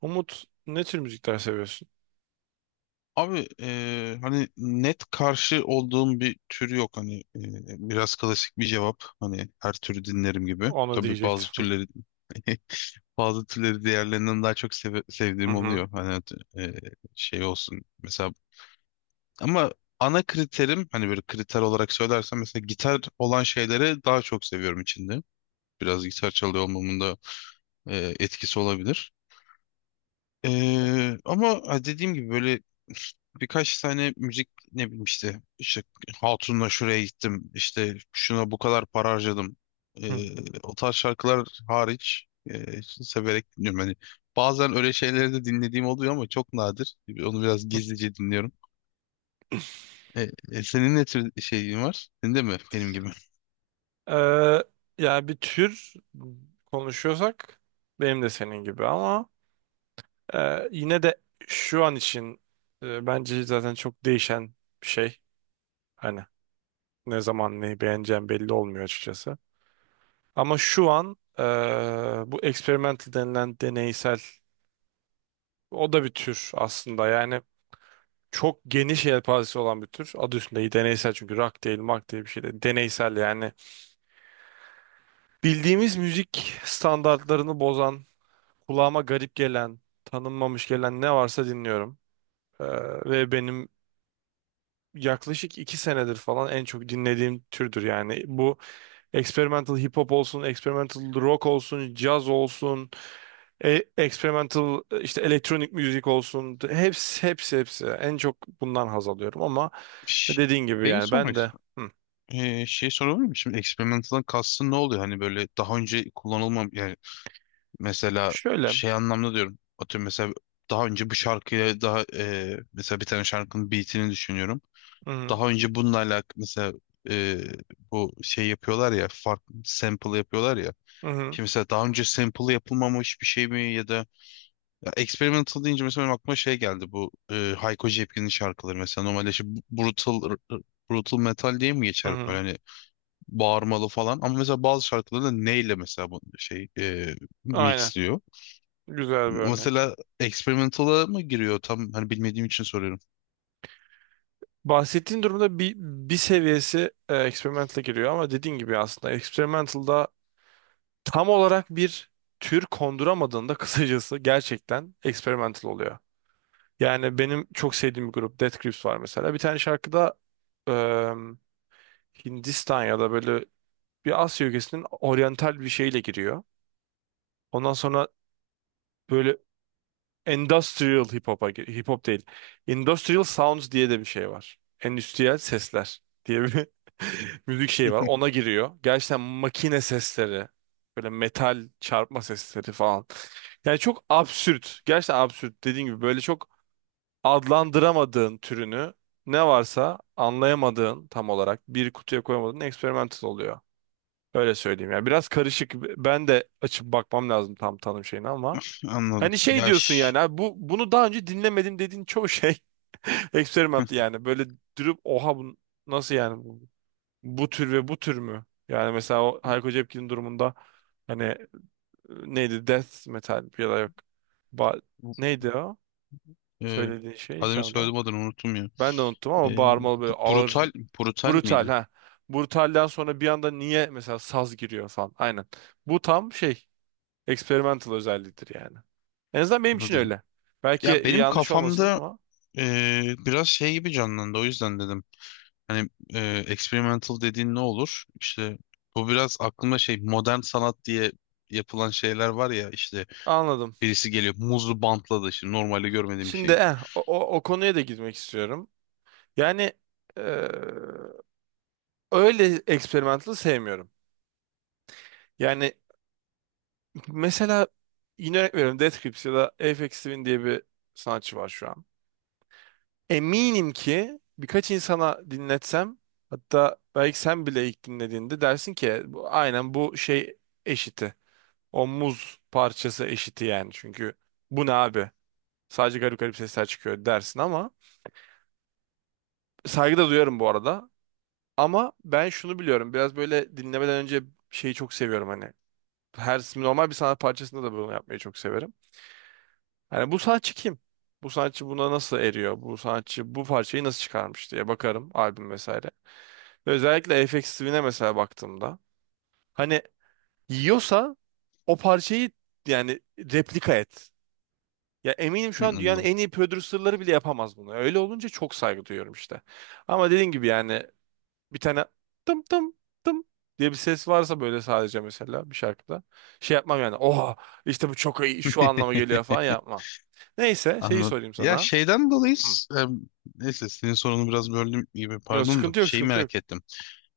Umut, ne tür müzikler seviyorsun? Abi, hani net karşı olduğum bir tür yok, hani biraz klasik bir cevap, hani her türü dinlerim gibi. Onu Tabii bazı diyecektim. türleri bazı türleri diğerlerinden daha çok Hı sevdiğim hı. oluyor. Hani eee, şey olsun mesela, ama ana kriterim, hani böyle kriter olarak söylersem, mesela gitar olan şeyleri daha çok seviyorum içinde. Biraz gitar çalıyor olmamın da etkisi olabilir. Ama dediğim gibi böyle birkaç tane müzik, ne bileyim işte Hatun'la şuraya gittim, işte şuna bu kadar para harcadım. Hı. O tarz şarkılar hariç severek dinliyorum. Hani bazen öyle şeyleri de dinlediğim oluyor ama çok nadir. Onu biraz gizlice dinliyorum. Senin ne tür şeyin var? Senin de mi benim gibi? Ee, Yani bir tür konuşuyorsak benim de senin gibi ama yine de şu an için bence zaten çok değişen bir şey. Hani ne zaman neyi beğeneceğim belli olmuyor açıkçası. Ama şu an bu experimental denilen deneysel o da bir tür aslında. Yani çok geniş yelpazesi olan bir tür. Adı üstünde deneysel, çünkü rock değil, mark değil, bir şey değil. Deneysel yani. Bildiğimiz müzik standartlarını bozan, kulağıma garip gelen, tanınmamış gelen ne varsa dinliyorum. Ee, ve benim yaklaşık iki senedir falan en çok dinlediğim türdür yani. Bu experimental hip hop olsun, experimental rock olsun, caz olsun, experimental işte elektronik müzik olsun. Hepsi. En çok bundan haz alıyorum ama Ş- dediğin gibi Şeyi yani ben sormak de. istiyorum. Hı. Şey sorabilir miyim? Şimdi experimental'dan kastın ne oluyor? Hani böyle daha önce kullanılmam. Mesela Şöyle. şey anlamda diyorum. Atıyorum mesela daha önce bu şarkıyla daha mesela bir tane şarkının beatini düşünüyorum. Hı hı, Daha önce bununla alakalı mesela e, bu şey yapıyorlar ya, farklı sample yapıyorlar ya. hı hı, Şimdi mesela daha önce sample yapılmamış bir şey mi, ya da ya experimental deyince mesela benim aklıma şey geldi, bu Hayko Cepkin'in şarkıları mesela, normalde işte brutal, brutal metal diye mi hı geçer böyle, hı. hani bağırmalı falan, ama mesela bazı şarkıları da neyle mesela bu şey Aynen. mixliyor. Güzel bir örnek. Mesela experimental'a mı giriyor? Tam hani bilmediğim için soruyorum. Bahsettiğin durumda bir seviyesi experimental'a giriyor ama dediğin gibi aslında experimental'da tam olarak bir tür konduramadığında kısacası gerçekten experimental oluyor. Yani benim çok sevdiğim bir grup Death Grips var mesela. Bir tane şarkıda e, Hindistan ya da böyle bir Asya ülkesinin oryantal bir şeyle giriyor. Ondan sonra böyle Industrial hip hop değil. Industrial sounds diye de bir şey var. Endüstriyel sesler diye bir müzik şeyi var. Ona giriyor. Gerçekten makine sesleri, böyle metal çarpma sesleri falan. Yani çok absürt. Gerçekten absürt. Dediğim gibi böyle çok adlandıramadığın türünü ne varsa, anlayamadığın, tam olarak bir kutuya koyamadığın experimental oluyor. Öyle söyleyeyim. Yani biraz karışık. Ben de açıp bakmam lazım tam tanım şeyini ama Anladım. hani şey Ya, diyorsun yani, abi bunu daha önce dinlemedim dediğin çoğu şey eksperiment yani. Böyle durup oha, bu nasıl yani, bu tür ve bu tür mü? Yani mesela o Hayko Cepkin'in durumunda hani neydi, death metal ya da yok, ba bu, neydi o e, söylediğin şey, adını genre? söyledim, adını unuttum ya. Ben de unuttum ama E, bağırmalı böyle, ağır, Brutal brutal brutal, miydi? ha. Brutalden sonra bir anda niye mesela saz giriyor falan, aynen. Bu tam şey, experimental özelliğidir yani. En azından benim için Anladım. öyle. Belki Ya benim yanlış olmasın kafamda ama biraz şey gibi canlandı, o yüzden dedim. Hani experimental dediğin ne olur? İşte bu biraz aklımda şey, modern sanat diye yapılan şeyler var ya işte. anladım. Birisi geliyor muzlu bantla da, şimdi normalde görmediğim bir Şimdi şey. O konuya da girmek istiyorum. Yani eee, öyle experimental'ı sevmiyorum. Yani mesela yine örnek veriyorum, Death Grips ya da Aphex Twin diye bir sanatçı var şu an. Eminim ki birkaç insana dinletsem, hatta belki sen bile ilk dinlediğinde dersin ki bu, aynen bu şey eşiti. O muz parçası eşiti yani. Çünkü bu ne abi? Sadece garip garip sesler çıkıyor dersin ama saygı da duyarım bu arada. Ama ben şunu biliyorum. Biraz böyle dinlemeden önce şeyi çok seviyorum hani. Her normal bir sanat parçasında da bunu yapmayı çok severim. Hani, bu sanatçı kim? Bu sanatçı buna nasıl eriyor? Bu sanatçı bu parçayı nasıl çıkarmış diye bakarım, albüm vesaire. Ve özellikle Aphex Twin'e mesela baktığımda, hani yiyorsa o parçayı, yani replika et. Ya eminim Hı, şu an dünyanın anladım. en iyi prodüserleri bile yapamaz bunu. Öyle olunca çok saygı duyuyorum işte. Ama dediğim gibi yani bir tane tım tım tım diye bir ses varsa böyle sadece mesela bir şarkıda şey yapmam yani. Oha, işte bu çok iyi, şu anlama geliyor falan yapma. Neyse, şeyi Anladım. sorayım Ya sana. şeyden dolayı Hı. Neyse, senin sorunu biraz böldüm gibi, Yok, pardon, da sıkıntı yok, şeyi merak ettim.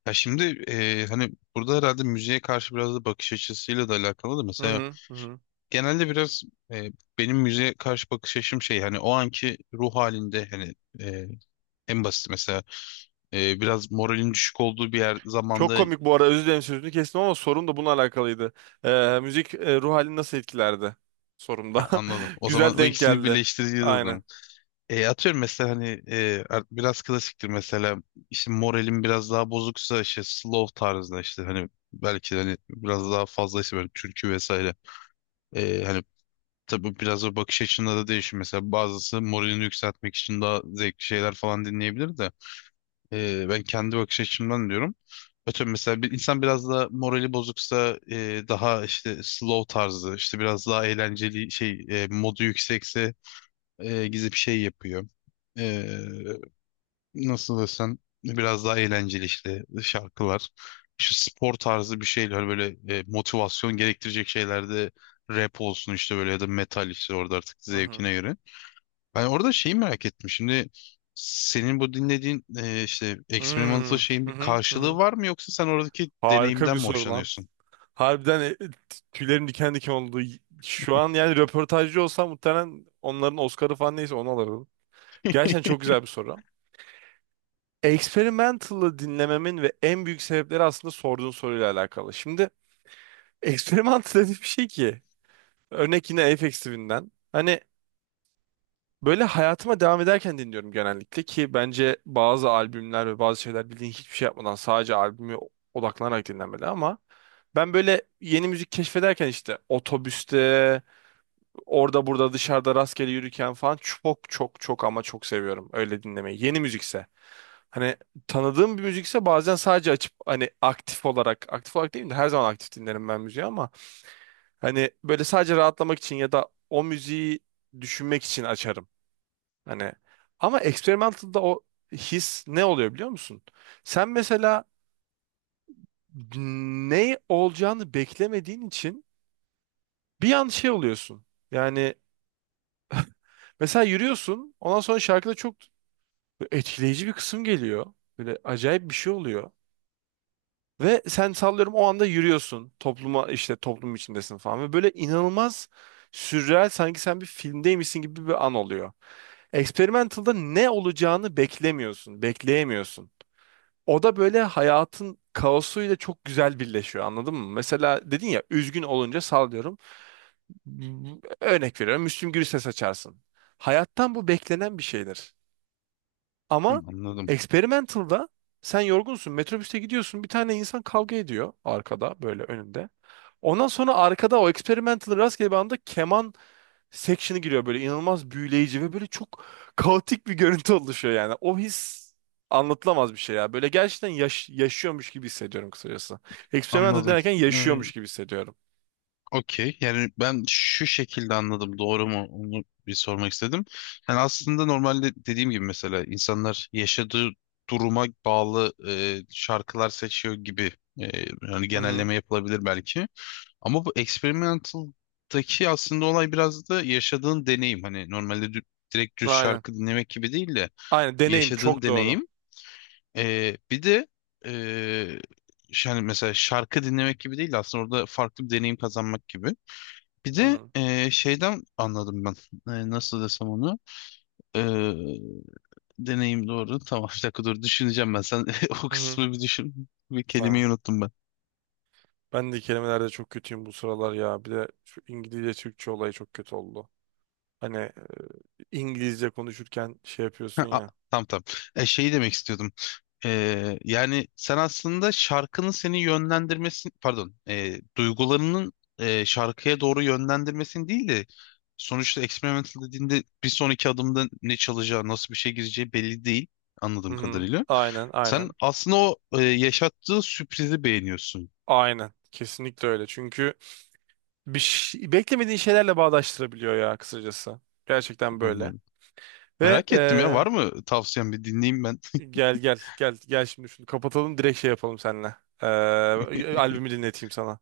Ya şimdi hani burada herhalde müziğe karşı biraz da bakış açısıyla da alakalı da, Hı mesela hı, genelde biraz, e, benim müziğe karşı bakış açım şey, hani o anki ruh halinde, hani e, en basit mesela, biraz moralin düşük olduğu bir yer Çok zamanda, komik bu arada, özür dilerim sözünü kestim ama sorum da bununla alakalıydı. Müzik ruh halini nasıl etkilerdi? ha, Sorumda. anladım. O Güzel zaman o denk ikisini geldi. birleştireceğiz o Aynen. zaman. Atıyorum mesela, hani biraz klasiktir mesela, işte moralim biraz daha bozuksa işte slow tarzında, işte hani belki de hani biraz daha fazla işte böyle türkü vesaire. Hani tabii biraz o bakış açında da değişir. Mesela bazısı moralini yükseltmek için daha zevkli şeyler falan dinleyebilir de. Ben kendi bakış açımdan diyorum. Atıyorum mesela bir insan biraz da morali bozuksa, daha işte slow tarzı, işte biraz daha eğlenceli şey, modu yüksekse gizli bir şey yapıyor. E, Nasıl desem, biraz daha eğlenceli işte şarkılar. İşte spor tarzı bir şeyler, böyle motivasyon gerektirecek şeylerde rap olsun, işte böyle, ya da metal, işte orada artık Hı hı. zevkine göre. Ben orada şeyi merak ettim. Şimdi senin bu dinlediğin işte Hmm, experimental şeyin Hı bir hı, hı karşılığı hı. var mı, yoksa sen oradaki Harika deneyimden bir mi soru lan. hoşlanıyorsun? Harbiden tüylerim diken diken oldu. Şu an yani röportajcı olsam muhtemelen onların Oscar'ı falan, neyse onu alırdım. Gerçekten çok güzel bir soru. Experimental'ı dinlememin ve en büyük sebepleri aslında sorduğun soruyla alakalı. Şimdi experimental dediğim bir şey ki, örnek yine Aphex Twin'den. Hani böyle hayatıma devam ederken dinliyorum genellikle, ki bence bazı albümler ve bazı şeyler, bildiğin hiçbir şey yapmadan sadece albümü odaklanarak dinlenmeli ama ben böyle yeni müzik keşfederken işte otobüste, orada burada dışarıda rastgele yürürken falan çok ama çok seviyorum öyle dinlemeyi. Yeni müzikse. Hani tanıdığım bir müzikse bazen sadece açıp hani aktif olarak, değil de her zaman aktif dinlerim ben müziği ama hani böyle sadece rahatlamak için ya da o müziği düşünmek için açarım. Hani ama experimental'da o his ne oluyor biliyor musun? Sen mesela ne olacağını beklemediğin için bir an şey oluyorsun. Yani mesela yürüyorsun, ondan sonra şarkıda çok etkileyici bir kısım geliyor. Böyle acayip bir şey oluyor. Ve sen, sallıyorum, o anda yürüyorsun. Topluma, işte toplum içindesin falan. Ve böyle inanılmaz sürreal, sanki sen bir filmdeymişsin gibi bir an oluyor. Experimental'da ne olacağını beklemiyorsun, bekleyemiyorsun. O da böyle hayatın kaosuyla çok güzel birleşiyor, anladın mı? Mesela dedin ya, üzgün olunca sallıyorum. Örnek veriyorum, Müslüm Gürses açarsın. Hayattan bu beklenen bir şeydir. Hı, Ama anladım. experimental'da sen yorgunsun. Metrobüste gidiyorsun. Bir tane insan kavga ediyor arkada, böyle önünde. Ondan sonra arkada o experimental rastgele bir anda keman section'ı giriyor, böyle inanılmaz büyüleyici ve böyle çok kaotik bir görüntü oluşuyor yani. O his anlatılamaz bir şey ya. Böyle gerçekten yaşıyormuş gibi hissediyorum kısacası. Experimental Anladım. derken Ee, yaşıyormuş gibi hissediyorum. Okey. Yani ben şu şekilde anladım. Doğru mu? Onu bir sormak istedim. Yani aslında normalde dediğim gibi mesela insanlar yaşadığı duruma bağlı şarkılar seçiyor gibi, e, yani Hı hı. genelleme yapılabilir belki. Ama bu experimental'daki aslında olay biraz da yaşadığın deneyim. Hani normalde direkt düz Aynen. şarkı dinlemek gibi değil de Aynen, deneyim yaşadığın çok doğru. deneyim. Bir de ee, hani mesela şarkı dinlemek gibi değil de aslında orada farklı bir deneyim kazanmak gibi. Bir Hı de hı. Şeyden anladım ben. Nasıl desem onu? Ee, Deneyim doğru. Tamam, bir dakika dur, düşüneceğim ben. Sen o Hı hı. kısmı bir düşün. Bir Tamam. kelimeyi unuttum ben. Ben de kelimelerde çok kötüyüm bu sıralar ya. Bir de şu İngilizce Türkçe olayı çok kötü oldu. Hani İngilizce konuşurken şey yapıyorsun Ha, ya. tamam tamam. Şeyi demek istiyordum. Yani sen aslında şarkının seni yönlendirmesini, pardon, duygularının şarkıya doğru yönlendirmesini değil de, sonuçta experimental dediğinde bir sonraki adımda ne çalacağı, nasıl bir şey gireceği belli değil Hı anladığım hı. kadarıyla. Aynen, Sen aynen. aslında o yaşattığı sürprizi beğeniyorsun. Aynen. Kesinlikle öyle. Çünkü beklemediğin şeylerle bağdaştırabiliyor ya kısacası. Gerçekten böyle. Anladım. Ve Merak ettim ya, var mı tavsiyen? Bir dinleyeyim ben. gel, şimdi şunu kapatalım, direkt şey yapalım seninle. E, albümü dinleteyim sana.